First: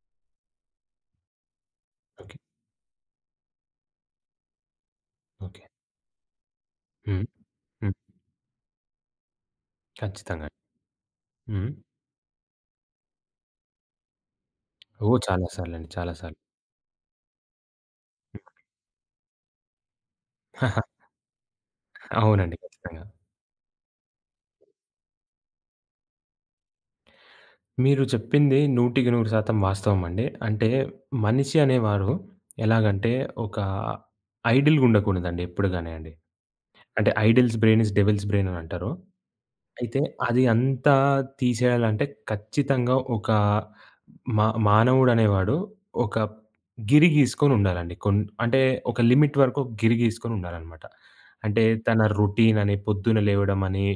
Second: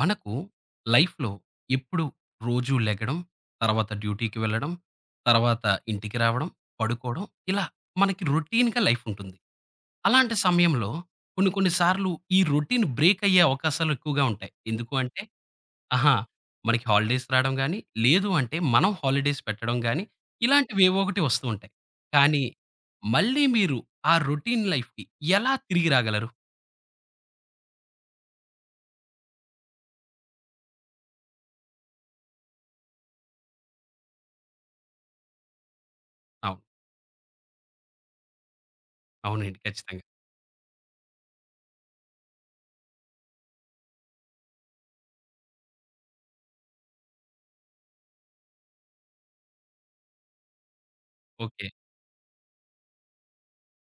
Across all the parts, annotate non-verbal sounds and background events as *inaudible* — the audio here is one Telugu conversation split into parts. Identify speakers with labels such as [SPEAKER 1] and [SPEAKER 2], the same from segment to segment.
[SPEAKER 1] మనకు లైఫ్‌లో ఎప్పుడు
[SPEAKER 2] ఓకే.
[SPEAKER 1] రోజు లెగడం, తర్వాత డ్యూటీకి వెళ్ళడం,
[SPEAKER 2] ఓకే.
[SPEAKER 1] తర్వాత ఇంటికి రావడం, పడుకోవడం
[SPEAKER 2] హ్మ్.
[SPEAKER 1] ఇలా
[SPEAKER 2] హ్మ్.
[SPEAKER 1] మనకి రొటీన్‌గా లైఫ్ ఉంటుంది. అలాంటి
[SPEAKER 2] ఖచ్చితంగా.
[SPEAKER 1] సమయంలో కొన్ని
[SPEAKER 2] హ్మ్.
[SPEAKER 1] కొన్ని సార్లు ఈ రొటీన్ బ్రేక్ అయ్యే అవకాశాలు ఎక్కువగా ఉంటాయి. ఎందుకు
[SPEAKER 2] ఓహ్!
[SPEAKER 1] అంటే?
[SPEAKER 2] చాలా సార్లండి. చాలా
[SPEAKER 1] ఆహా!
[SPEAKER 2] సార్లు.
[SPEAKER 1] మనకి హాలిడేస్ రావడం గాని, లేదు అంటే మనం హాలిడేస్ పెట్టడం గాని ఇలాంటివేవో
[SPEAKER 2] *laughs*
[SPEAKER 1] ఒకటి వస్తూ ఉంటాయి. కానీ
[SPEAKER 2] అవునండి. ఖచ్చితంగా.
[SPEAKER 1] మళ్ళీ మీరు ఆ రొటీన్ లైఫ్‌కి ఎలా తిరిగి రాగలరు?
[SPEAKER 2] మీరు చెప్పింది 100% వాస్తవం అండి. అంటే మనిషి అనేవారు ఎలాగంటే ఒక ఐడిల్‌గా ఉండకూడదండి ఎప్పుడు గాని అండి.
[SPEAKER 1] అవును.
[SPEAKER 2] అంటే idle's brain is devil's brain అని అంటారు.
[SPEAKER 1] అవునండి,
[SPEAKER 2] అయితే
[SPEAKER 1] ఖచ్చితంగా.
[SPEAKER 2] అది అంతా తీసేయాలంటే ఖచ్చితంగా ఒక మా మానవుడనేవాడు ఒక గిరి గీసుకొనుండాలండి. అంటే ఒక లిమిట్ వరకు ఒక గిరి గీసుకొనుండాలనమాట. అంటే
[SPEAKER 1] ఓకే.
[SPEAKER 2] తన రొటీనని, పొద్దున లేవడమని,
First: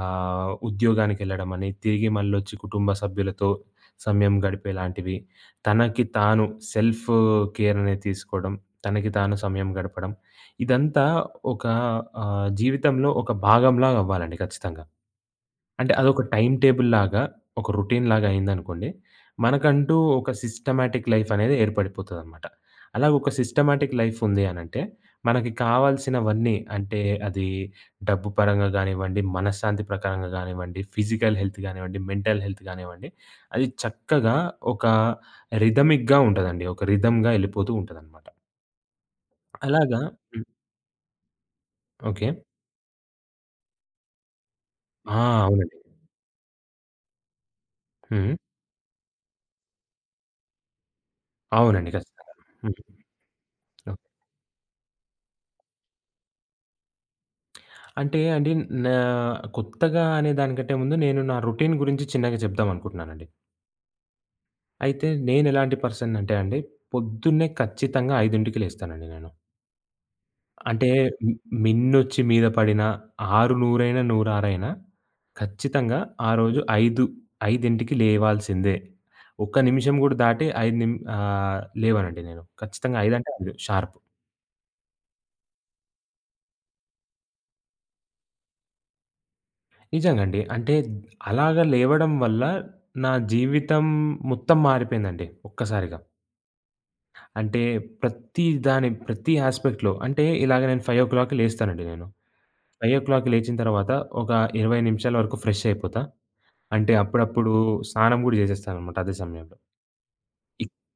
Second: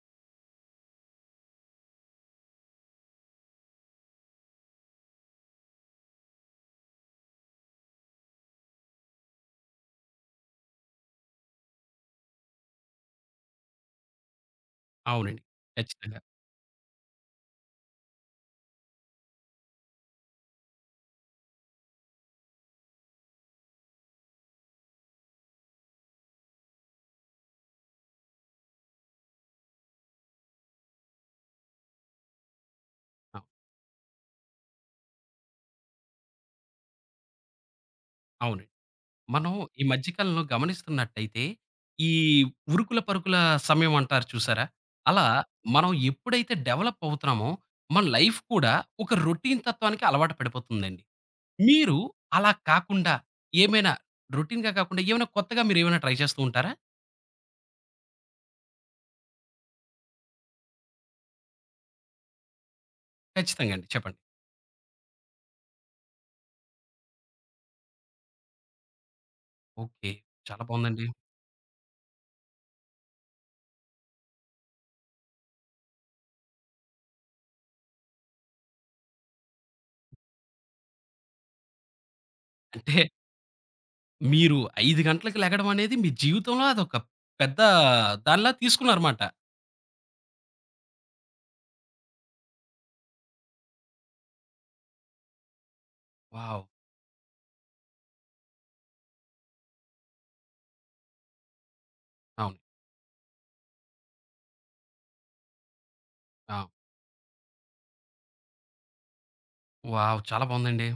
[SPEAKER 2] ఉద్యోగానికెళ్ళడమని, తిరిగి మళ్ళొచ్చి కుటుంబ సభ్యులతో సమయం గడిపేలాంటివి, తనకి తాను సెల్ఫ్ కేర్ అనేది తీసుకోవడం, తనకి తాను సమయం గడపడం, ఇదంతా ఒక జీవితంలో ఒక భాగంలాగవ్వాలండి ఖచ్చితంగా.
[SPEAKER 1] అవునండి,
[SPEAKER 2] అంటే
[SPEAKER 1] ఖచ్చితంగా.
[SPEAKER 2] అదొక
[SPEAKER 1] అవును.
[SPEAKER 2] టైమ్ టేబుల్‌లాగా, ఒక రొటీన్‌లాగా అయిందనుకోండి. మనకంటూ ఒక సిస్టమాటిక్ లైఫ్ అనేది ఏర్పడిపోతదనమాట. అలా ఒక సిస్టమాటిక్ లైఫ్ ఉంది అనంటే, మనకి కావాల్సినవన్నీ అంటే అది డబ్బు పరంగా గానివ్వండి, మనశ్శాంతి ప్రకారంగా గానివ్వండి, ఫిజికల్ హెల్త్ గానివ్వండి, మెంటల్ హెల్త్ గానివ్వండి, అది చక్కగా ఒక రిథమిక్‌గా ఉంటదండి. ఒక రిథమ్‌గా ఎళ్ళిపోతూ ఉంటదనమాట.
[SPEAKER 1] అవునండి. మనం ఈ
[SPEAKER 2] అలాగా.
[SPEAKER 1] మధ్య కాలంలో
[SPEAKER 2] హ్మ్.
[SPEAKER 1] గమనిస్తున్నట్టయితే, ఈ
[SPEAKER 2] ఓకే.
[SPEAKER 1] ఉరుకుల పరుగుల సమయం అంటారు చూసారా?
[SPEAKER 2] ఆ!
[SPEAKER 1] అలా
[SPEAKER 2] అవునండి.
[SPEAKER 1] మనం ఎప్పుడైతే డెవలప్ అవుతున్నామో, మన
[SPEAKER 2] హ్మ్.
[SPEAKER 1] లైఫ్ కూడా ఒక రొటీన్ తత్వానికి అలవాటు పడిపోతుందండి.
[SPEAKER 2] అవునండి.
[SPEAKER 1] మీరు
[SPEAKER 2] ఖచ్చితంగా.
[SPEAKER 1] అలా
[SPEAKER 2] హ్మ్.
[SPEAKER 1] కాకుండా ఏమైనా, రొటీన్‌గా కాకుండా ఏమైనా కొత్తగా మీరేమైనా ట్రై చేస్తూ ఉంటారా?
[SPEAKER 2] అంటే అండి, నా కొత్తగా అనే దానికంటే ముందు నేను నా రొటీన్ గురించి చిన్నగా చెప్దాం అనుకుంటున్నానండి.
[SPEAKER 1] ఖచ్చితంగా అండి, చెప్పండి.
[SPEAKER 2] అయితే నేను ఎలాంటి పర్సన్ అంటే అండి, పొద్దున్నే ఖచ్చితంగా 5కి లేస్తానండి నేను.
[SPEAKER 1] ఓకే. చాలా
[SPEAKER 2] అంటే
[SPEAKER 1] బావుందండి.
[SPEAKER 2] మి మిన్నొచ్చి మీద పడినా, ఆరు నూరైనా, నూరారైనా ఖచ్చితంగా ఆ రోజు 5, 5కి లేవాల్సిందే. ఒక్క నిమిషం గూడా దాటి 5 లేవనండి నేను. ఖచ్చితంగా
[SPEAKER 1] అంటే
[SPEAKER 2] 5 అంటే 5 షార్ప్.
[SPEAKER 1] మీరు 5 గంటలకి లెగడం అనేది మీ జీవితంలో అదొక పెద్ద దానిలా తీసుకున్నారమాట.
[SPEAKER 2] నిజంగండి. అంటే అలాగా లేవడం వల్ల నా జీవితం మొత్తం మారిపోయిందండి ఒక్కసారిగా.
[SPEAKER 1] వావ్!
[SPEAKER 2] అంటే ప్రతి దాని ప్రతి యాస్పెక్ట్‌లో. అంటే ఇలాగ నేను 5:00కి లేస్తానండి నేను.
[SPEAKER 1] అవును.
[SPEAKER 2] 5:00కి లేచిన తర్వాత ఒక 20 నిమిషాల వరకు ఫ్రెష్ అయిపోతా.
[SPEAKER 1] ఆ!
[SPEAKER 2] అంటే అప్పుడప్పుడు స్నానం గూడా చేసేస్తాననమాట అదే సమయంలో.
[SPEAKER 1] వావ్! చాలా
[SPEAKER 2] ఇక్
[SPEAKER 1] బావుందండి.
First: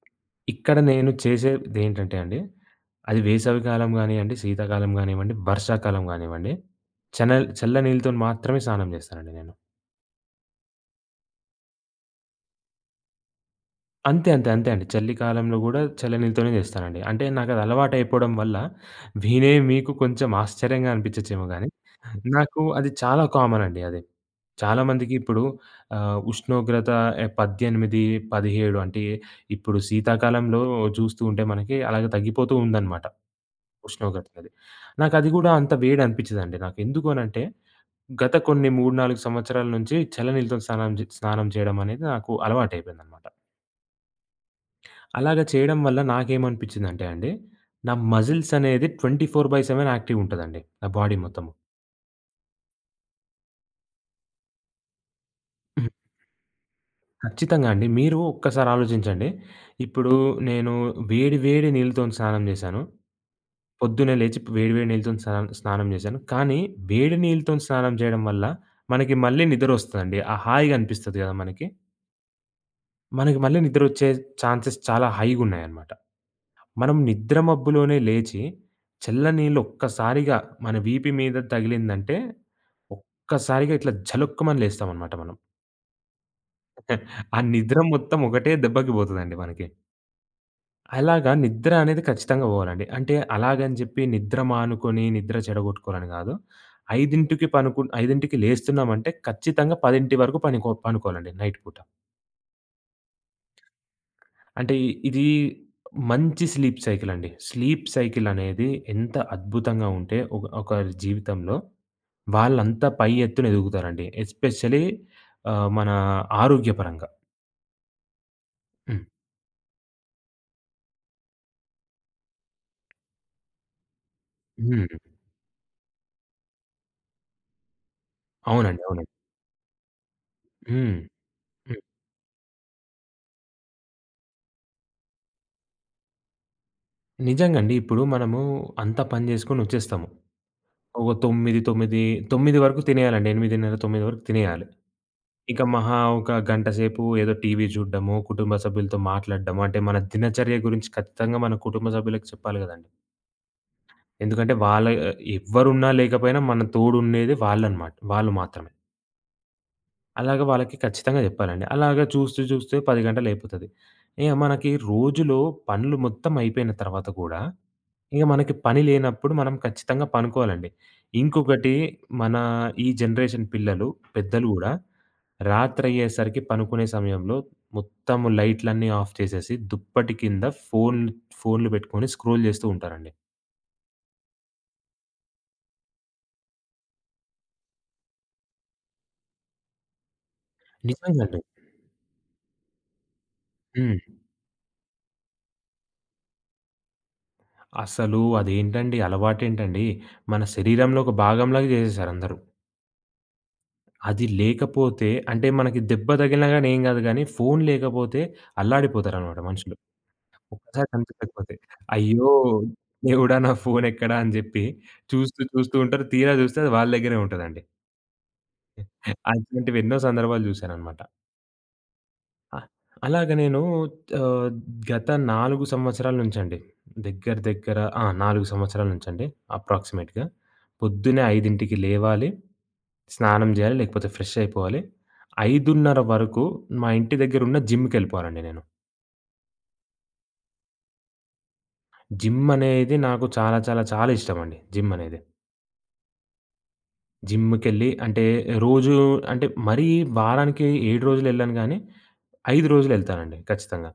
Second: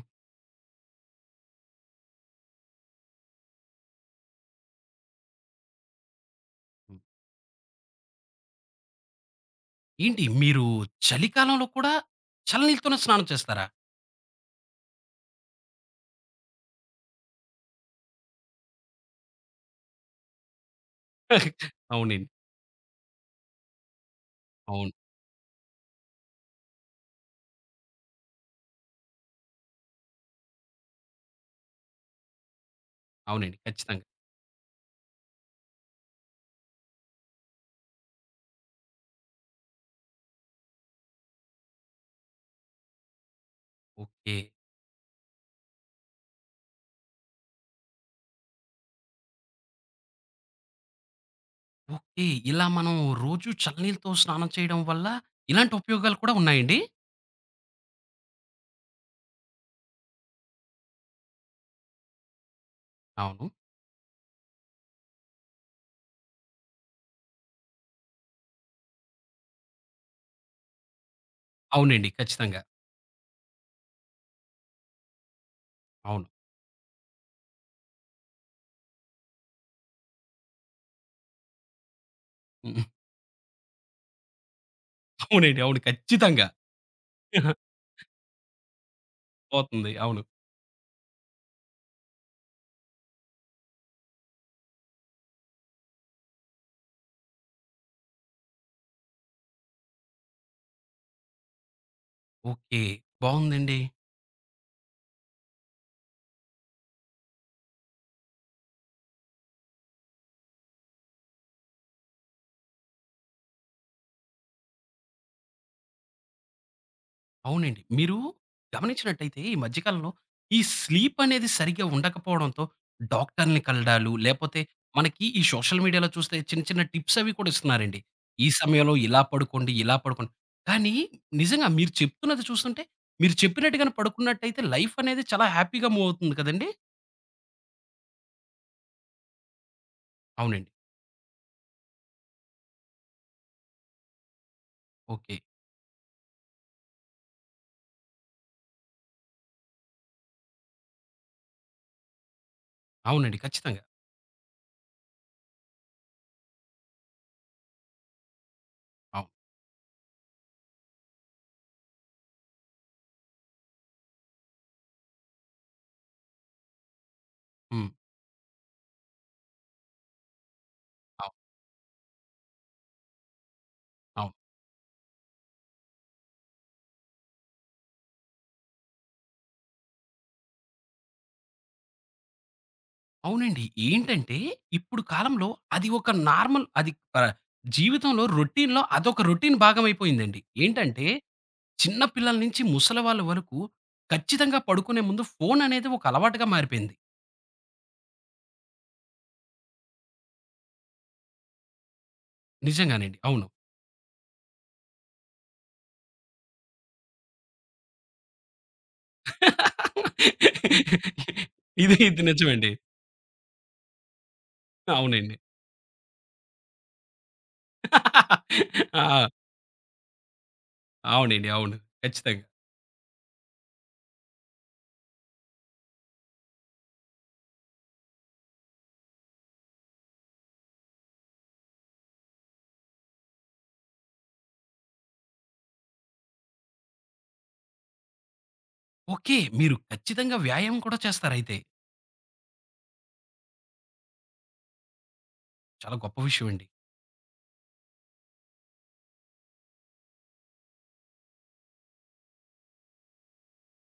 [SPEAKER 2] ఇక్కడ నేను చేసేదేంటంటే అండి, అది వేసవి కాలం గానియ్యండి, శీతాకాలం గానివ్వండి, వర్షాకాలం గానివ్వండి, చల్ల నీళ్ళతోని మాత్రమే స్నానం చేస్తానండి నేను.
[SPEAKER 1] ఏంటి, మీరు చలికాలంలో కూడా చల్లనీళ్ళతోనే స్నానం చేస్తారా?
[SPEAKER 2] అంతే, అంతే, అంతే అండి. చలికాలంలో గూడా చల్ల నీళ్ళతోనే చేస్తానండి. అంటే నాకది అలవాటయిపోవడం వల్ల, వినే మీకు కొంచెం ఆశ్చర్యంగా అనిపించచ్చేమో గానీ,
[SPEAKER 1] అవునండి.
[SPEAKER 2] నాకు అది చాలా కామన్ అండి అది. చాలా
[SPEAKER 1] అవును.
[SPEAKER 2] మందికి ఇప్పుడు ఉష్ణోగ్రత 18, 17 అంటే ఇప్పుడు శీతాకాలంలో చూస్తూ ఉంటే మనకి అలాగే తగ్గిపోతూ ఉందనమాట
[SPEAKER 1] అవునండి, ఖచ్చితంగా.
[SPEAKER 2] ఉష్ణోగ్రత అనేది. నాకది గూడా అంత వేడనిపిచ్చదండి. నాకెందుకు అనంటే గత కొన్ని 3, 4 సంవత్సరాల నుంచి చల్ల నీళ్ళతో స్నానం స్నానం చేయడం అనేది నాకు అలవాటయిపోయిందనమాట.
[SPEAKER 1] ఓకే.
[SPEAKER 2] అలాగా చేయడం వల్ల నాకేమనిపించిందంటే అండి, నా మజిల్స్ అనేది 24/7 యాక్టివ్ ఉంటదండి. నా బాడీ మొత్తము.
[SPEAKER 1] ఓకే. ఇలా మనం రోజు చల్లనీళ్ళతో స్నానం చేయడం వల్ల ఇలాంటి
[SPEAKER 2] హ్మ్.
[SPEAKER 1] ఉపయోగాలు కూడా ఉన్నాయండి?
[SPEAKER 2] ఖచ్చితంగా అండి. మీరు ఒక్కసారి ఆలోచించండి. ఇప్పుడు నేను వేడి వేడి నీళ్ళతోని స్నానం చేశాను.
[SPEAKER 1] అవును.
[SPEAKER 2] పొద్దున్నే లేచి వేడి వేడి నీళ్ళతోని స్నానం చేశాను. కానీ వేడి నీళ్ళతోని స్నానం చేయడం వల్ల మనకి మళ్ళీ నిద్రొస్తదండి. ఆ హాయిగా అనిపిస్తది కదా మనకి!
[SPEAKER 1] అవునండి, ఖచ్చితంగా.
[SPEAKER 2] మనకి మళ్ళీ నిద్రొచ్చే ఛాన్సెస్ చాలా హైగున్నాయన్నమాట.
[SPEAKER 1] అవును.
[SPEAKER 2] మనం నిద్ర మబ్బులోనే లేచి, చల్ల నీళ్ళు ఒక్కసారిగా మన వీపు మీద తగిలిందంటే,
[SPEAKER 1] *laughs* హ్మ్.
[SPEAKER 2] ఒక్కసారిగా ఇట్లా జలుక్కుమని లేస్తామనమాట మనం.
[SPEAKER 1] అవునండి. అవును, ఖచ్చితంగా.
[SPEAKER 2] *laughs* ఆ నిద్ర మొత్తం ఒకటే దెబ్బకి పోతదండి మనకి.
[SPEAKER 1] పోతుంది. అవును.
[SPEAKER 2] అలాగా నిద్ర అనేది ఖచ్చితంగా పోవాలండి. అంటే అలాగని జెప్పి నిద్ర మానుకొని, నిద్ర చెడగొట్టుకోవాలని గాదు. 5కి 5కి లేస్తున్నామంటే ఖచ్చితంగా 10 వరకు పనుకోవాలండి నైట్ పూట.
[SPEAKER 1] ఓకే. బావుందండి.
[SPEAKER 2] అంటే ఇది మంచి స్లీప్ సైకిల్ అండి. స్లీప్ సైకిల్ అనేది ఎంత అద్భుతంగా ఉంటే ఒకరి జీవితంలో వాళ్ళంతా పై ఎత్తున ఎదుగుతారండి. ఎస్పెషల్లీ మన ఆరోగ్యపరంగా.
[SPEAKER 1] అవునండి. మీరు
[SPEAKER 2] హ్మ్.
[SPEAKER 1] గమనించినట్టయితే ఈ మధ్య కాలంలో ఈ స్లీప్ అనేది సరిగ్గా ఉండకపోవడంతో డాక్టర్‌ని కలడాలు, లేపోతే
[SPEAKER 2] హ్మ్.
[SPEAKER 1] మనకి ఈ సోషల్ మీడియాలో చూస్తే చిన్న చిన్న టిప్స్ అవి కూడా ఇస్తున్నారండి. ఈ
[SPEAKER 2] అవునండి.
[SPEAKER 1] సమయంలో
[SPEAKER 2] అవునండి.
[SPEAKER 1] ఇలా పడుకోండి, ఇలా పడుకోండి. కానీ
[SPEAKER 2] హ్మ్.
[SPEAKER 1] నిజంగా
[SPEAKER 2] హ్మ్.
[SPEAKER 1] మీరు చెప్తున్నది చూస్తుంటే మీరు చెప్పినట్టుగానే పడుకున్నట్టయితే లైఫ్ అనేది చాలా హ్యాపీగా మూవ్ అవుతుంది కదండీ!
[SPEAKER 2] నిజంగండి. ఇప్పుడు మనము అంతా పని జేసుకొనొచ్చేస్తాము.
[SPEAKER 1] అవునండి.
[SPEAKER 2] ఒక 9, 9, 9 వరకు తినేయాలండి. 8:30, 9 వరకు తినేయాలి.
[SPEAKER 1] ఓకే.
[SPEAKER 2] ఇక మహా ఒక గంట సేపు ఏదో టీవీ చూడడము, కుటుంబ సభ్యులతో మాట్లాడడము, అంటే మన దినచర్య గురించి ఖచ్చితంగా మన కుటుంబ సభ్యులకు చెప్పాలి కదండీ!
[SPEAKER 1] అవునండి, ఖచ్చితంగా.
[SPEAKER 2] ఎందుకంటే వాళ్ళ, ఎవ్వరున్నా లేకపోయినా మన తోడుండేది వాళ్ళనమాట. వాళ్ళు మాత్రమే.
[SPEAKER 1] అవును.
[SPEAKER 2] అలాగ వాళ్ళకి ఖచ్చితంగా జెప్పాలండి. అలాగ చూస్తూ చూస్తూ 10 గంటలయిపోతది. ఇగ మనకి రోజులో పనులు మొత్తం అయిపోయిన తర్వాత గూడా,
[SPEAKER 1] హ్మ్.
[SPEAKER 2] ఇగ మనకి పని లేనప్పుడు మనం ఖచ్చితంగా పనుకోవాలండి.
[SPEAKER 1] అవును.
[SPEAKER 2] ఇంకొకటి, మన ఈ జనరేషన్ పిల్లలు,
[SPEAKER 1] అవును.
[SPEAKER 2] పెద్దలు గూడా రాత్రయ్యేసరికి పనుకునే సమయంలో మొత్తం లైట్‌లన్నీ ఆఫ్ చేసేసి దుప్పటి కింద ఫోన్‌లు పెట్టుకొని స్క్రోల్ జేస్తూ ఉంటారండి.
[SPEAKER 1] అవునండి. ఏంటంటే, ఇప్పుడు కాలంలో అది ఒక నార్మల్ అది, ఆహ్, జీవితంలో రొటీన్‌లో అదొక రొటీన్ భాగమైపోయిందండి. ఏంటంటే,
[SPEAKER 2] నిజంగండి.
[SPEAKER 1] చిన్న పిల్లల నుంచి ముసలి వాళ్ళ వరకు
[SPEAKER 2] హ్మ్.
[SPEAKER 1] ఖచ్చితంగా పడుకునే ముందు ఫోను అనేది ఒక అలవాటుగా మారిపోయింది.
[SPEAKER 2] అసలు అదేంటండి అలవాటేంటండి? మన శరీరంలో ఒక భాగంలాగా జేసేసారు అందరూ.
[SPEAKER 1] నిజంగానండి, అవును.
[SPEAKER 2] అది లేకపోతే అంటే, మనకి దెబ్బ తగిలినా గాని ఏం గాదు గానీ, ఫోను లేకపోతే అల్లాడిపోతారనమాట మనుషులు. ఒక్కసారి
[SPEAKER 1] *laughs*
[SPEAKER 2] కనిపించకపోతే,
[SPEAKER 1] ఇది ఇది
[SPEAKER 2] అయ్యో!
[SPEAKER 1] నిజమండి.
[SPEAKER 2] దేవుడా నా ఫోనెక్కడా అని జెప్పి
[SPEAKER 1] అవునండి.
[SPEAKER 2] చూస్తూ చూస్తూ ఉంటారు. తీరా జూస్తే అది వాళ్ళ దగ్గరే ఉంటదండి.
[SPEAKER 1] *laughs* ఆ!
[SPEAKER 2] అటువంటివి ఎన్నో సందర్భాలు జూసాననమాట.
[SPEAKER 1] అవునండి. అవును, ఖచ్చితంగా.
[SPEAKER 2] అ అలాగ నేను ఆహ్, గత 4 సంవత్సరాల నుంచండి, దగ్గర దగ్గర 4 సంవత్సరాల నుంచండి, అప్రాక్సిమేట్‌గా పొద్దున్నే 5కి లేవాలి. స్నానం జేయాలి, లేకపోతే ఫ్రెష్ అయిపోవాలి. 5:30 వరకు మా ఇంటి దగ్గరున్న జిమ్‌కెళ్ళిపోవాలండి నేను.
[SPEAKER 1] ఓకే. మీరు ఖచ్చితంగా వ్యాయామం కూడా చేస్తారయితే.
[SPEAKER 2] జిమ్ అనేది నాకు చాలా చాలా చాలా ఇష్టమండి జిమ్ అనేది.
[SPEAKER 1] చాలా గొప్ప విషయం అండి.
[SPEAKER 2] జిమ్‌కెళ్ళి అంటే రోజు అంటే మరీ వారానికి 7 రోజులెళ్ళను గానీ, 5 రోజులెళ్తానండి ఖచ్చితంగా.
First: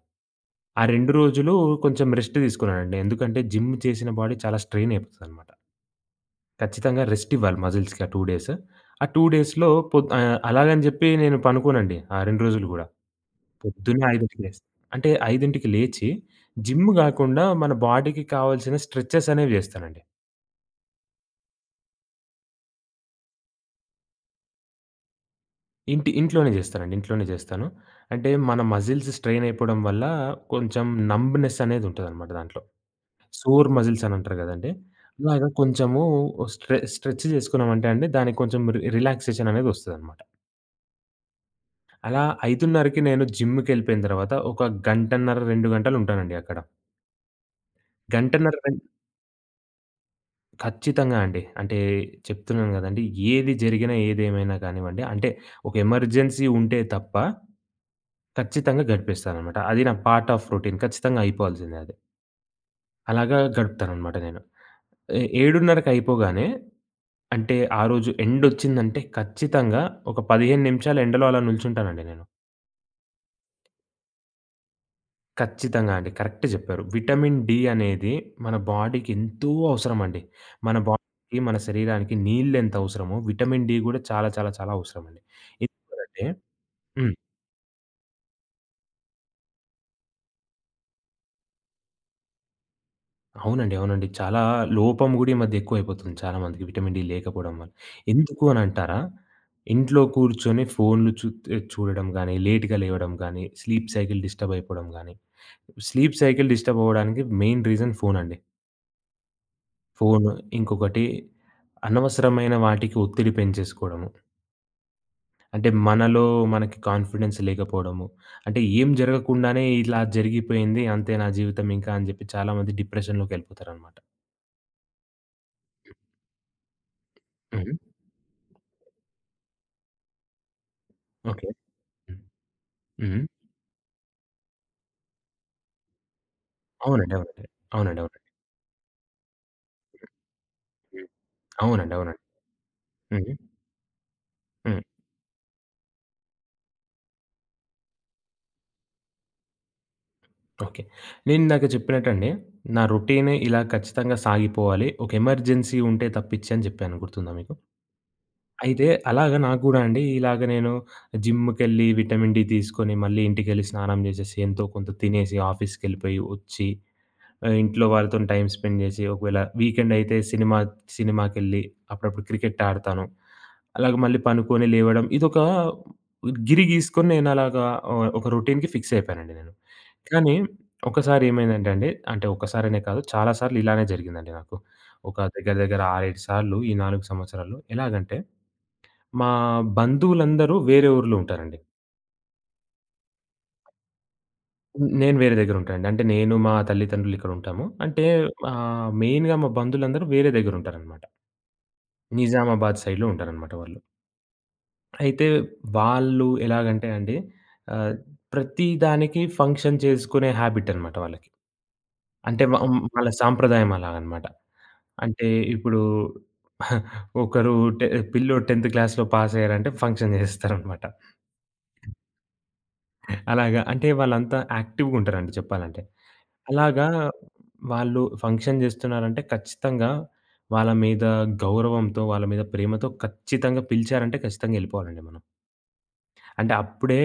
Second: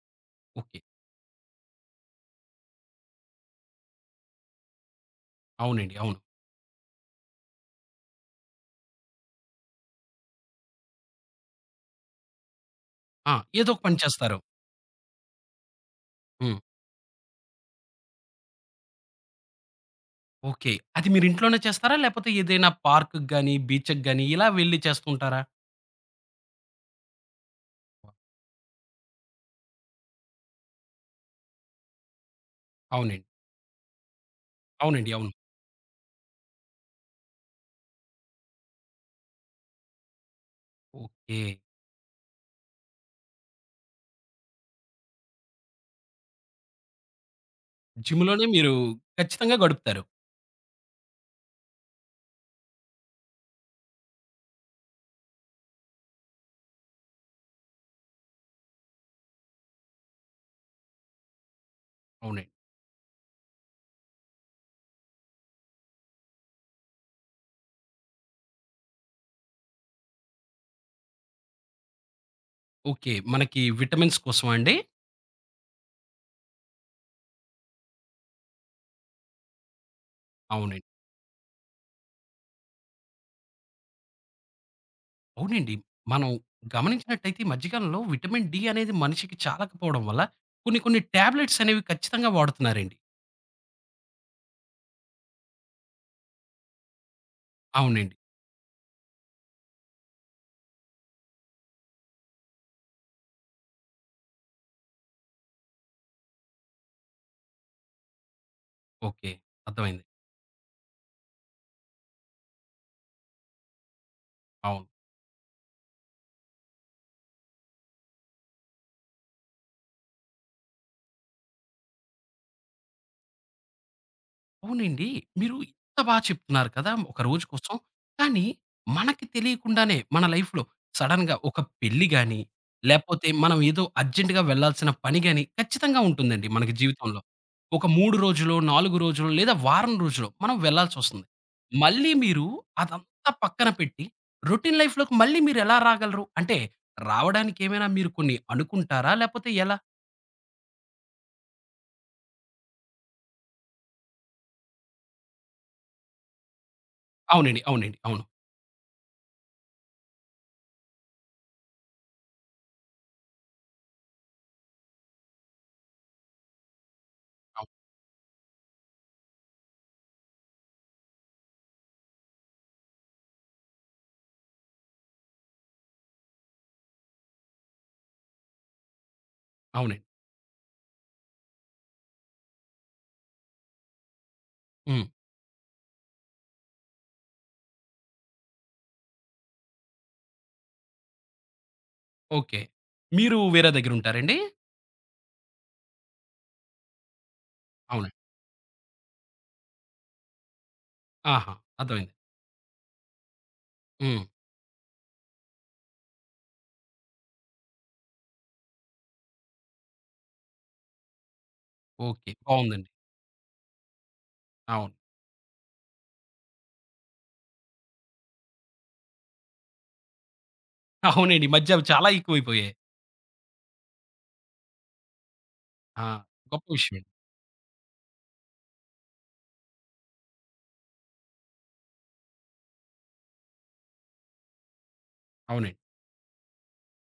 [SPEAKER 1] ఓకే.
[SPEAKER 2] ఆ 2 రోజులు కొంచెం రెస్ట్ తీసుకున్నానండి. ఎందుకంటే జిమ్ చేసిన బాడీ చాలా స్ట్రెయిన్ అయిపోతదనమాట.
[SPEAKER 1] అవునండి. అవును.
[SPEAKER 2] ఖచ్చితంగా రెస్ట్ ఇవ్వాలి మజిల్స్‌కి ఆ 2 డేస్. ఆ 2 డేస్‌లో అలాగని జెప్పి నేను పనుకోనండి ఆ 2 రోజులు గూడా.
[SPEAKER 1] ఆ! ఏదో ఒక పని
[SPEAKER 2] పొద్దున్నే
[SPEAKER 1] చేస్తారు.
[SPEAKER 2] 5కి లేస్తా. అంటే 5కి లేచి
[SPEAKER 1] హ్మ్.
[SPEAKER 2] జిమ్ గాకుండా మన బాడీకి కావాల్సిన స్ట్రెచెస్ అనేవి జేస్తానండి.
[SPEAKER 1] ఓకే. అది మీరు ఇంట్లోనే చేస్తారా? లేపోతే ఏదైనా పార్క్‌కి గాని, బీచ్‌కి గాని ఇలా వెళ్లి చేస్తుంటారా?
[SPEAKER 2] ఇంట్లోనే జేస్తానండి. ఇంట్లోనే జేస్తాను. అంటే మన మజిల్స్ స్ట్రెయిన్ అయిపోవడం వల్ల కొంచెం నంబ్‌నెస్ అనేదుంటదనమాట దాంట్లో.
[SPEAKER 1] అవునండి.
[SPEAKER 2] సోర్ మజిల్స్ అని అంటారు గదండీ!
[SPEAKER 1] అవునండి. అవును.
[SPEAKER 2] అలాగా కొంచెము స్ట్రెచ్ జేసుకున్నామంటే అండి, దానికి కొంచెం రిలాక్సేషన్ అనేదొస్తదనమాట.
[SPEAKER 1] ఓకే.
[SPEAKER 2] అలా 5:30కి నేను జిమ్‌కెళ్ళిపోయిన తర్వాత ఒక గంటన్నర, 2 గంటలుంటానండి అక్కడ.
[SPEAKER 1] జిమ్‌లోనే
[SPEAKER 2] గంటన్నర
[SPEAKER 1] మీరు
[SPEAKER 2] రెం
[SPEAKER 1] ఖచ్చితంగా గడుపుతారు.
[SPEAKER 2] ఖచ్చితంగా అండి. అంటే చెప్తున్నాను గదండీ! ఏది జరిగినా, ఏదేమైనా కానివ్వండి, అంటే ఒక ఎమర్జెన్సీ ఉంటే తప్ప ఖచ్చితంగా గడిపేస్తాననమాట. అది నా పార్ట్ ఆఫ్ రొటీన్. ఖచ్చితంగా అయిపోవాల్సిందే అది.
[SPEAKER 1] అవునండి.
[SPEAKER 2] అలాగా గడుపుతాననమాట నేను. ఏ 7:30కి అయిపోగానే అంటే ఆ రోజు ఎండొచ్చిందంటే ఖచ్చితంగా ఒక 15 నిమిషాలు ఎండలో అలా నిల్చుంటానండి నేను.
[SPEAKER 1] ఓకే. మనకి విటమిన్స్ కోసమా అండి?
[SPEAKER 2] ఖచ్చితంగా అండి. కరెక్ట్ జెప్పారు. విటమిన్ డి అనేది మన బాడీకి ఎంతో అవసరమండి. మన
[SPEAKER 1] అవునండి.
[SPEAKER 2] బాడీకి, మన శరీరానికి నీళ్లెంత అవసరమో, విటమిన్ డి గూడా చాలా చాలా చాలా అవసరమండి.
[SPEAKER 1] అవునండి.
[SPEAKER 2] ఎందుకనంటే.
[SPEAKER 1] మనం
[SPEAKER 2] హ్మ్.
[SPEAKER 1] గమనించినట్టయితే ఈ మధ్య కాలంలో విటమిన్ డి అనేది మనిషికి చాలకపోవడం వల్ల కొన్ని కొన్ని టాబ్లెట్స్ అనేవి ఖచ్చితంగా వాడుతున్నారండి.
[SPEAKER 2] అవునండి. అవునండి. చాలా లోపం గూడా ఈ మధ్య ఎక్కువైపోతుంది చాలా మందికి విటమిన్ డి లేకపోవడం వల్ల.
[SPEAKER 1] అవునండి.
[SPEAKER 2] ఎందుకు అనంటారా? ఇంట్లో కూర్చొని ఫోన్‌లు చూడడం గానీ, లేట్‌గా లేవడం గానీ, స్లీప్ సైకిల్ డిస్టర్బ్ అయిపోవడం గానీ. స్లీప్ సైకిల్ డిస్టర్బ్ అవ్వడానికి మెయిన్ రీజన్ ఫోనండి.
[SPEAKER 1] ఓకే, అర్థమైంది.
[SPEAKER 2] ఫోను. ఇంకొకటి, అనవసరమైన వాటికి ఒత్తిడి పెంచేసుకోవడము.
[SPEAKER 1] అవును.
[SPEAKER 2] అంటే మనలో మనకి కాన్ఫిడెన్స్ లేకపోవడము. అంటే ఏం జరగకుండానే ఇలా జరిగిపోయింది అంతే నా జీవితం ఇంకా అని జెప్పి చాలామంది డిప్రెషన్‌లోకెళ్ళిపోతారనమాట.
[SPEAKER 1] అవునండి. మీరు ఇంత బా చెప్తున్నారు కదా! ఒక రోజు
[SPEAKER 2] హ్మ్.
[SPEAKER 1] కోసం. కానీ మనకి తెలియకుండానే మన లైఫ్‌లో సడెన్‌గా
[SPEAKER 2] ఓకే.
[SPEAKER 1] ఒక పెళ్లి
[SPEAKER 2] హ్మ్.
[SPEAKER 1] గాని,
[SPEAKER 2] హ్మ్.
[SPEAKER 1] లేపోతే మనం ఏదో అర్జెంట్‌గా వెళ్ళాల్సిన పని గాని ఖచ్చితంగా ఉంటుందండి మనకి
[SPEAKER 2] అవునండి.
[SPEAKER 1] జీవితంలో.
[SPEAKER 2] అవునండి.
[SPEAKER 1] ఒక
[SPEAKER 2] అవునండి.
[SPEAKER 1] 3
[SPEAKER 2] అవునండి.
[SPEAKER 1] రోజులో, 4 రోజులో లేదా వారం రోజులో మనం
[SPEAKER 2] హ్మ్.
[SPEAKER 1] వెళ్ళాల్సొస్తుంది.
[SPEAKER 2] అవునండి.
[SPEAKER 1] మళ్ళీ
[SPEAKER 2] అవునండి.
[SPEAKER 1] మీరు అదంతా
[SPEAKER 2] హ్మ్.
[SPEAKER 1] పక్కన పెట్టి రొటీన్
[SPEAKER 2] హ్మ్.
[SPEAKER 1] లైఫ్‌లోకి మళ్ళీ మీరెలా రాగలరు? అంటే రావడానికి ఏమైనా మీరు కొన్ని అనుకుంటారా? లేపోతే ఎలా?
[SPEAKER 2] ఓకే. నేనిందాక చెప్పినట్టండి, నా రొటీన్ ఇలా ఖచ్చితంగా సాగిపోవాలి. ఒక ఎమర్జెన్సీ ఉంటే తప్పించి అని జెప్పాను గుర్తుందా మీకు?
[SPEAKER 1] అవునండి. అవునండి. అవును.
[SPEAKER 2] అయితే అలాగా నాకు గూడా అండి, ఇలాగ నేను జిమ్‌కెళ్ళి విటమిన్ డి తీసుకొని, మళ్ళీ ఇంటికెళ్ళి స్నానం జేసేసి, ఎంతో కొంత తినేసి, ఆఫీస్‌కెళ్ళిపోయి వచ్చి,
[SPEAKER 1] అవును.
[SPEAKER 2] ఇంట్లో వాళ్ళతోని టైమ్ స్పెండ్ జేసి, ఒకవేళ వీకెండ్ అయితే సినిమాకెళ్ళి, అప్పుడప్పుడు క్రికెట్ ఆడతాను. అలాగే మళ్ళీ పనుకొని లేవడం, ఇదొక గిరి గీసుకొని నేను అలాగా ఒక రొటీన్‌కి ఫిక్స్ అయిపోయానండి నేను.
[SPEAKER 1] అవునండి.
[SPEAKER 2] కానీ ఒకసారి ఏమైందంటే అండి, అంటే ఒక్కసారనే కాదు చాలా సార్లు ఇలానే జరిగిందండి నాకు.
[SPEAKER 1] హ్మ్.
[SPEAKER 2] ఒక దగ్గర దగ్గర 6, 7 సార్లు ఈ 4 సంవత్సరాల్లో. ఎలాగంటే మా బంధువులందరూ వేరే ఊర్లో ఉంటారండి.
[SPEAKER 1] ఓకే. మీరు వేరే దగ్గరుంటారండి?
[SPEAKER 2] నేను వేరే దగ్గరుంటానండి. అంటే నేను, మా తల్లిదండ్రులు ఇక్కడుంటాము. అంటే
[SPEAKER 1] అవును.
[SPEAKER 2] మెయిన్‌గా మా బంధువులందరూ వేరే దగ్గరుంటారనమాట.
[SPEAKER 1] ఆహా! అర్థమైంది.
[SPEAKER 2] నిజామాబాద్ సైడ్‌లో ఉంటారనమాట వాళ్ళు.
[SPEAKER 1] హ్మ్.
[SPEAKER 2] అయితే వాళ్ళు ఎలాగంటే అండి, ఆహ్, ప్రతి దానికి ఫంక్షన్ చేసుకునే హాబిట్ అనమాట వాళ్ళకి.
[SPEAKER 1] ఓకే.
[SPEAKER 2] అంటే,
[SPEAKER 1] బావుందండి.
[SPEAKER 2] వాళ్ళ సాంప్రదాయం అలాగనమాట.
[SPEAKER 1] అవును.
[SPEAKER 2] అంటే ఇప్పుడు ఒకరు టె పిల్లోడు 10థ్ క్లాస్‌లో పాసయ్యారంటే ఫంక్షన్ చేసేస్తారనమాట.
[SPEAKER 1] *laughs* అవునండి. ఈ మధ్య అవి చాలా ఎక్కువైపోయాయి.
[SPEAKER 2] అలాగా అంటే వాళ్ళంతా యాక్టివ్‌గుంటారండి చెప్పాలంటే.
[SPEAKER 1] ఆ! గొప్ప
[SPEAKER 2] అలాగా
[SPEAKER 1] విషయం అండి.
[SPEAKER 2] వాళ్ళు ఫంక్షన్ జేస్తున్నారంటే, ఖచ్చితంగా వాళ్ళ మీద గౌరవంతో, వాళ్ళ మీద ప్రేమతో ఖచ్చితంగా పిలిచారంటే ఖచ్చితంగా ఎళ్ళిపోవాలండి మనం.
[SPEAKER 1] అవునండి.
[SPEAKER 2] అంటే అప్పుడే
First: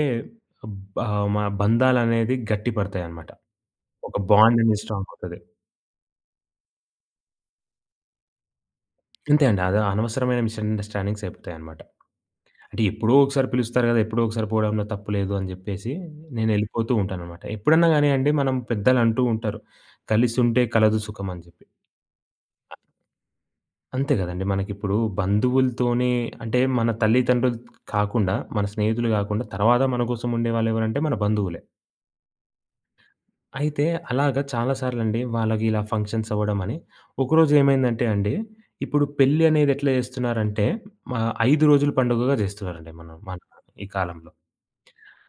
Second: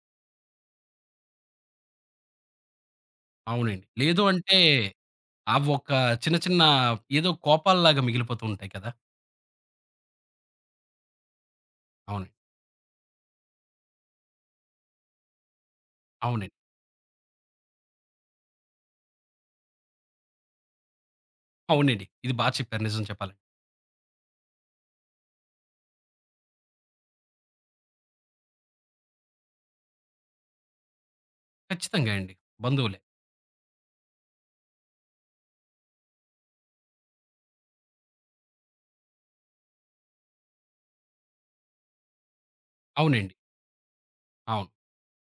[SPEAKER 2] మా బంధాలనేది గట్టి పడతాయన్నమాట.
[SPEAKER 1] అవునండి,
[SPEAKER 2] ఒక
[SPEAKER 1] లేదు అంటే
[SPEAKER 2] బాండ్ అనేది స్ట్రాంగ్ అవుతది.
[SPEAKER 1] అవొక చిన్న చిన్న ఏదో కోపాల్లాగా మిగిలిపోతూ ఉంటాయి కదా!
[SPEAKER 2] అంతే అండి. అది అనవసరమైన మిస్‌అండర్‌స్టాండింగ్స్ అయిపోతాయన్నమాట.
[SPEAKER 1] అవును.
[SPEAKER 2] అంటే ఎప్పుడో ఒకసారి పిలుస్తారు గదా! ఎప్పుడో ఒకసారి పోవడంలో తప్పు లేదు అని జెప్పేసి
[SPEAKER 1] అవునండి.
[SPEAKER 2] నేనెళ్ళిపోతూ ఉంటానన్నమాట. ఎప్పుడన్నా గానియండి మనం, పెద్దలంటూ ఉంటారు, "కలిసుంటే కలదు సుఖం" అని జెప్పి.
[SPEAKER 1] అవునండి, ఇది బా చెప్పారు నిజం చెప్పాలంటే.
[SPEAKER 2] అంతే గదండీ. మనకిప్పుడు బంధువులతోనే, అంటే మన తల్లిదండ్రులు కాకుండా, మన స్నేహితులు గాకుండా, తర్వాత మన కోసం ఉండేవాళ్ళెవరంటే మన బంధువులే.
[SPEAKER 1] ఖచ్చితంగా అండి, బంధువులే.
[SPEAKER 2] అయితే అలాగా చాలా సార్లండి వాళ్ళకి ఇలా ఫంక్షన్స్ అవ్వడమని. ఒకరోజు ఏమైందంటే అండి, ఇప్పుడు పెళ్లి అనేది ఎట్లా జేస్తున్నారంటే, 5 రోజుల పండుగగా జేస్తున్నారండి మనం
[SPEAKER 1] అవునండి.
[SPEAKER 2] మన ఈ కాలంలో.
[SPEAKER 1] అవును.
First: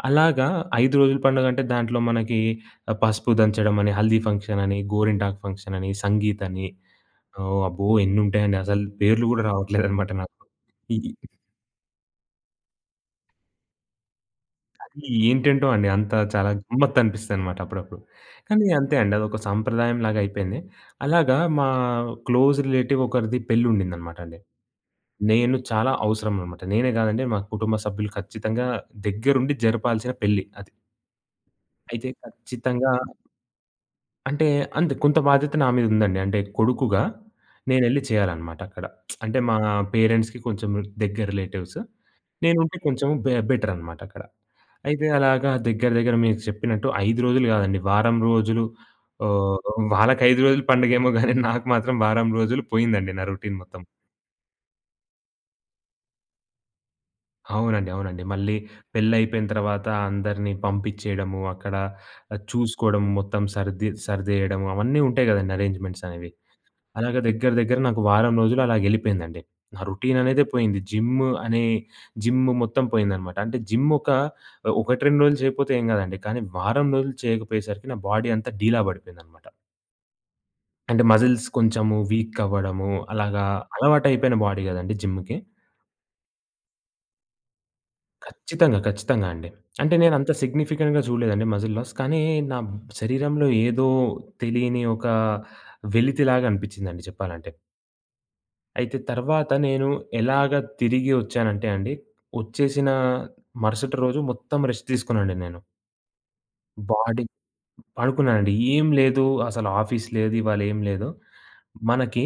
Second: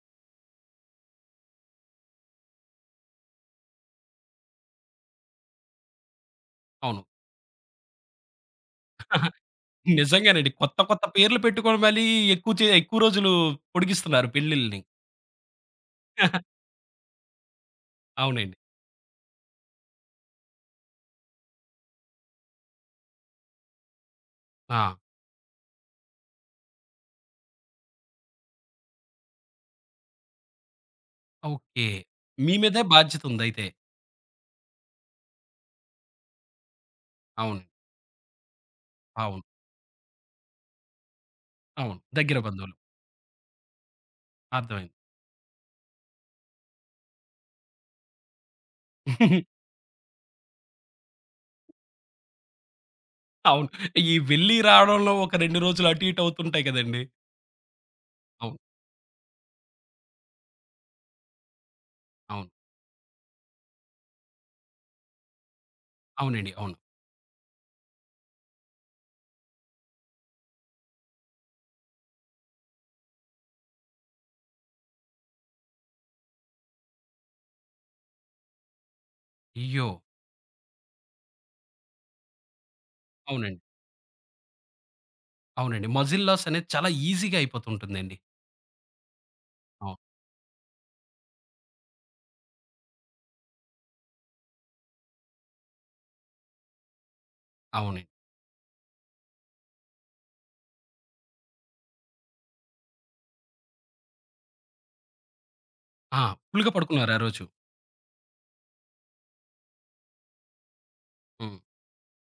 [SPEAKER 2] అలాగా 5 రోజుల పండుగ అంటే దాంట్లో మనకి పసుపు దంచడమని, హల్దీ ఫంక్షన్ అని, గోరింటాకు ఫంక్షన్ అని, సంగీత్ అని,
[SPEAKER 1] అవును.
[SPEAKER 2] ఓహ్! అబ్బో! ఎన్నుంటాయండి, అసలు పేర్లు
[SPEAKER 1] *laughs*
[SPEAKER 2] గూడా రావట్లేదనమాట నాకు.
[SPEAKER 1] నిజంగానండి. కొత్త
[SPEAKER 2] ఈ
[SPEAKER 1] కొత్త పేర్లు పెట్టుకొని మరీ ఎక్కువ రోజులు పొడిగిస్తున్నారు పెళ్ళిల్ని.
[SPEAKER 2] ఏంటేంటో అండి. అంత చాలా
[SPEAKER 1] *laughs*
[SPEAKER 2] గమ్మత్తనిపిస్తదనమాట అప్పుడప్పుడు.
[SPEAKER 1] అవునండి.
[SPEAKER 2] కానీ అంతే అండి. అదొక సాంప్రదాయంలాగా అయిపోయింది. అలాగా మా క్లోజ్ రిలేటివ్ ఒకరిది పెళ్ళుండిందనమాట అండి.
[SPEAKER 1] ఆ!
[SPEAKER 2] నేను చాలా అవసరం అనమాట. నేనే కాదండి, మా కుటుంబ సభ్యులు ఖచ్చితంగా దగ్గరుండి జరపాల్సిన పెళ్లి అది.
[SPEAKER 1] ఓకే,
[SPEAKER 2] అయితే
[SPEAKER 1] మీ మీదే
[SPEAKER 2] ఖచ్చితంగా
[SPEAKER 1] బాధ్యతుందయితే.
[SPEAKER 2] అంటే, అంతే కొంత బాధ్యత నా మీద ఉందండి. అంటే కొడుకుగా
[SPEAKER 1] అవును.
[SPEAKER 2] నేనెళ్లి చేయాలనమాట అక్కడ. అంటే
[SPEAKER 1] అవును.
[SPEAKER 2] మా పేరెంట్స్‌కి కొంచెం దగ్గర రిలేటివ్స్.
[SPEAKER 1] అవును, దగ్గర బంధువులు.
[SPEAKER 2] నేనుంటే కొంచెం బెటరనమాట అక్కడ.
[SPEAKER 1] అర్థమైంది.
[SPEAKER 2] అయితే అలాగా దగ్గర దగ్గర మీరు చెప్పినట్టు 5 రోజులు గాదండి, వారం రోజులు.
[SPEAKER 1] *laughs*
[SPEAKER 2] ఆహ్, వాళ్ళకి 5 రోజులు పండగేమో గానీ నాకు మాత్రం వారం రోజులు పోయిందండి నా రొటీన్
[SPEAKER 1] అవును.
[SPEAKER 2] మొత్తం.
[SPEAKER 1] ఈ వెళ్లి రావడంలో ఒక 2 రోజులు అటు ఇటు అవుతుంటాయి కదండీ!
[SPEAKER 2] అవునండి. అవునండి. మళ్ళీ
[SPEAKER 1] అవును.
[SPEAKER 2] పెళ్లయిపోయిన తర్వాత అందరిని పంపిచ్చేయడము, అక్కడ
[SPEAKER 1] అవును.
[SPEAKER 2] చూసుకోవడం, మొత్తం సర్ది సర్దేయడము, అవన్నీ ఉంటాయి గదండీ అరేంజ్‌మెంట్స్ అనేవి.
[SPEAKER 1] అవునండి. అవును.
[SPEAKER 2] అలాగ దగ్గర దగ్గర నాకు వారం రోజులు అలాగెళ్ళిపోయిందండి. నా రొటీన్ అనేదే పోయింది. అనే జిమ్ మొత్తం పోయిందనమాట. అంటే జిమ్ ఒక 1, 2 రోజులు చేయకపోతే ఏం కాదండి. కానీ వారం రోజులు చేయకపోయేసరికి నా బాడీ అంతా డీలా పడిపోయిందనమాట.
[SPEAKER 1] అయ్యో!
[SPEAKER 2] అంటే మజిల్స్ కొంచెము వీక్ అవ్వడము, అలాగా
[SPEAKER 1] అవునండి.
[SPEAKER 2] అలవాటయిపోయిన బాడీ కదండీ జిమ్‌కి.
[SPEAKER 1] అవునండి. మజిల్ లాస్ అనేది చాలా ఈజీగా అయిపోతుంటుందండి.
[SPEAKER 2] ఖచ్చితంగా, ఖచ్చితంగా అండి. అంటే
[SPEAKER 1] అవును.
[SPEAKER 2] నేనంత సిగ్నిఫికెంట్‌గా చూడలేదండి మజిల్ లాస్. కానీ నా శరీరంలో ఏదో తెలియని ఒక వెలితిలాగా అనిపించిందండి చెప్పాలంటే.
[SPEAKER 1] అవునండి.
[SPEAKER 2] అయితే తర్వాత నేను ఎలాగ తిరిగి వచ్చానంటే అండి, వచ్చేసిన మరుసటి రోజు మొత్తం రెస్ట్ తీసుకున్నానండి నేను.
[SPEAKER 1] ఆ! ఫుల్‌గా పడుకున్నారు ఆ
[SPEAKER 2] బాడీ
[SPEAKER 1] రోజు.
[SPEAKER 2] పడుకున్నానండి. ఏం లేదు, అసలు ఆఫీస్ లేదు, ఇవాళ ఏం లేదు.
[SPEAKER 1] హ్మ్.
[SPEAKER 2] మనకి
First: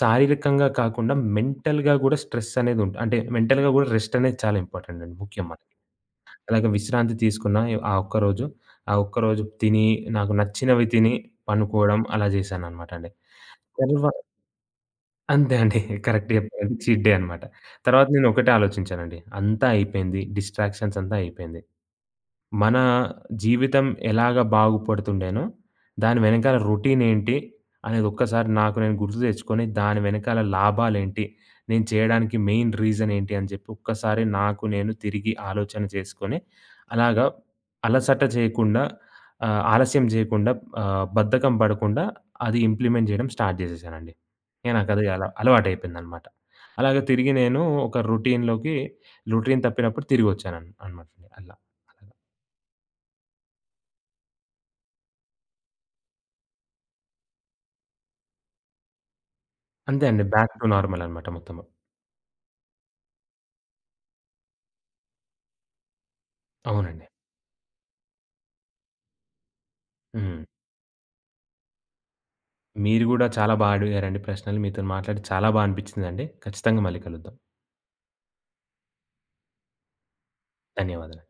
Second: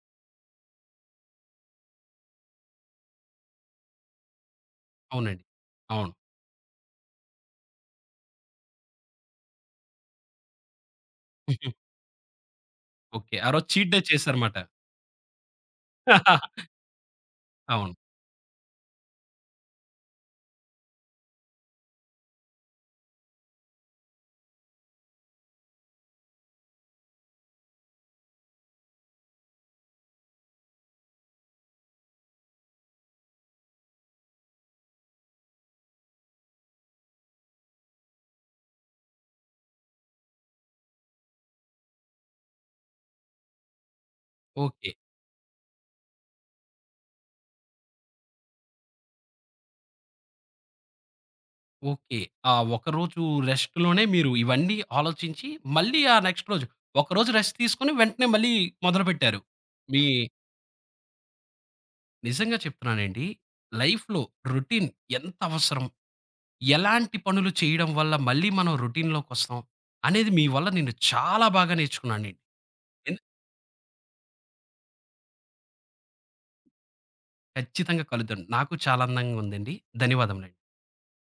[SPEAKER 2] శారీరకంగా కాకుండా మెంటల్‌గా గూడా స్ట్రెస్ అనేది ఉంట, అంటే మెంటల్‌గా గూడా రెస్ట్ అనేది చాలా ఇంపార్టెంట్ అండి.
[SPEAKER 1] అవునండి.
[SPEAKER 2] ముఖ్యం మనకి.
[SPEAKER 1] అవును.
[SPEAKER 2] అలాగే విశ్రాంతి తీసుకున్న ఆ ఒక్కరోజు, ఆ ఒక్కరోజు తిని, నాకు నచ్చినవి తిని,
[SPEAKER 1] *laughs*
[SPEAKER 2] పనుకోవడం అలా చేశాననమాట అండి.
[SPEAKER 1] ఓకే, ఆ రోజు చీట్ డే
[SPEAKER 2] తర్వా
[SPEAKER 1] చేశారు మాట.
[SPEAKER 2] అంతే అండి. కరెక్ట్
[SPEAKER 1] *laughs*
[SPEAKER 2] చెప్పారండి. చీట్ డే అనమాట.
[SPEAKER 1] అవును.
[SPEAKER 2] తర్వాత నేనొకటే ఆలోచించానండి, అంతా అయిపోయింది, డిస్ట్రాక్షన్స్ అంతా అయిపోయింది. మన జీవితం ఎలాగా బాగుపడుతుండేనో, దాని వెనకాల రొటీనేంటి అనేది ఒక్కసారి నాకు నేను గుర్తు తెచ్చుకొని, దాని వెనకాల లాభాలేంటి? నేను చేయడానికి మెయిన్ రీజనేంటి? అని చెప్పి ఒక్కసారి నాకు నేను తిరిగి ఆలోచన చేసుకొని, అలాగా అలసట చేయకుండా, ఆలస్యం చేయకుండా, బద్ధకం పడకుండా అది ఇంప్లిమెంట్ చేయడం స్టార్ట్ చేసేసానండి. ఇక
[SPEAKER 1] ఓకే.
[SPEAKER 2] నాకది అలవాటయిపోయిందనమాట. అలాగే తిరిగి నేను ఒక రొటీన్‌లోకి, రొటీన్ తప్పినప్పుడు అనమాట. అలా.
[SPEAKER 1] ఓకే. ఆ ఒకరోజు రెస్ట్‌లోనే మీరు ఇవన్నీ ఆలోచించి, మళ్ళీ ఆ నెక్స్ట్ రోజు ఒకరోజు రెస్ట్ తీసుకొని వెంటనే మళ్ళీ మొదలుపెట్టారు. మీ
[SPEAKER 2] అంతే అండి. బ్యాక్ టు నార్మల్ అనమాట మొత్తము.
[SPEAKER 1] నిజంగా చెప్తున్నానండి, లైఫ్‌లో రొటీన్ ఎంత అవసరం?
[SPEAKER 2] అవునండి.
[SPEAKER 1] ఎలాంటి పనులు చేయడం వల్ల మళ్ళీ మనం రొటీన్‌లోకొస్తాం? అనేది
[SPEAKER 2] హ్మ్.
[SPEAKER 1] మీ వల్ల నేను చాలా బాగా నేర్చుకున్నానండి.
[SPEAKER 2] మీరు
[SPEAKER 1] ఎన్
[SPEAKER 2] గూడా చాలా బా అడిగారండి ప్రశ్నలు. మీతోని మాట్లాడి చాలా బా అనిపించిందండి. ఖచ్చితంగా మళ్ళీ కలుద్దాం.
[SPEAKER 1] ఖచ్చితంగా కలుద్దాం. నాకు చాలా అందంగా ఉందండి. ధన్యవాదములండి.
[SPEAKER 2] ధన్యవాదాలు.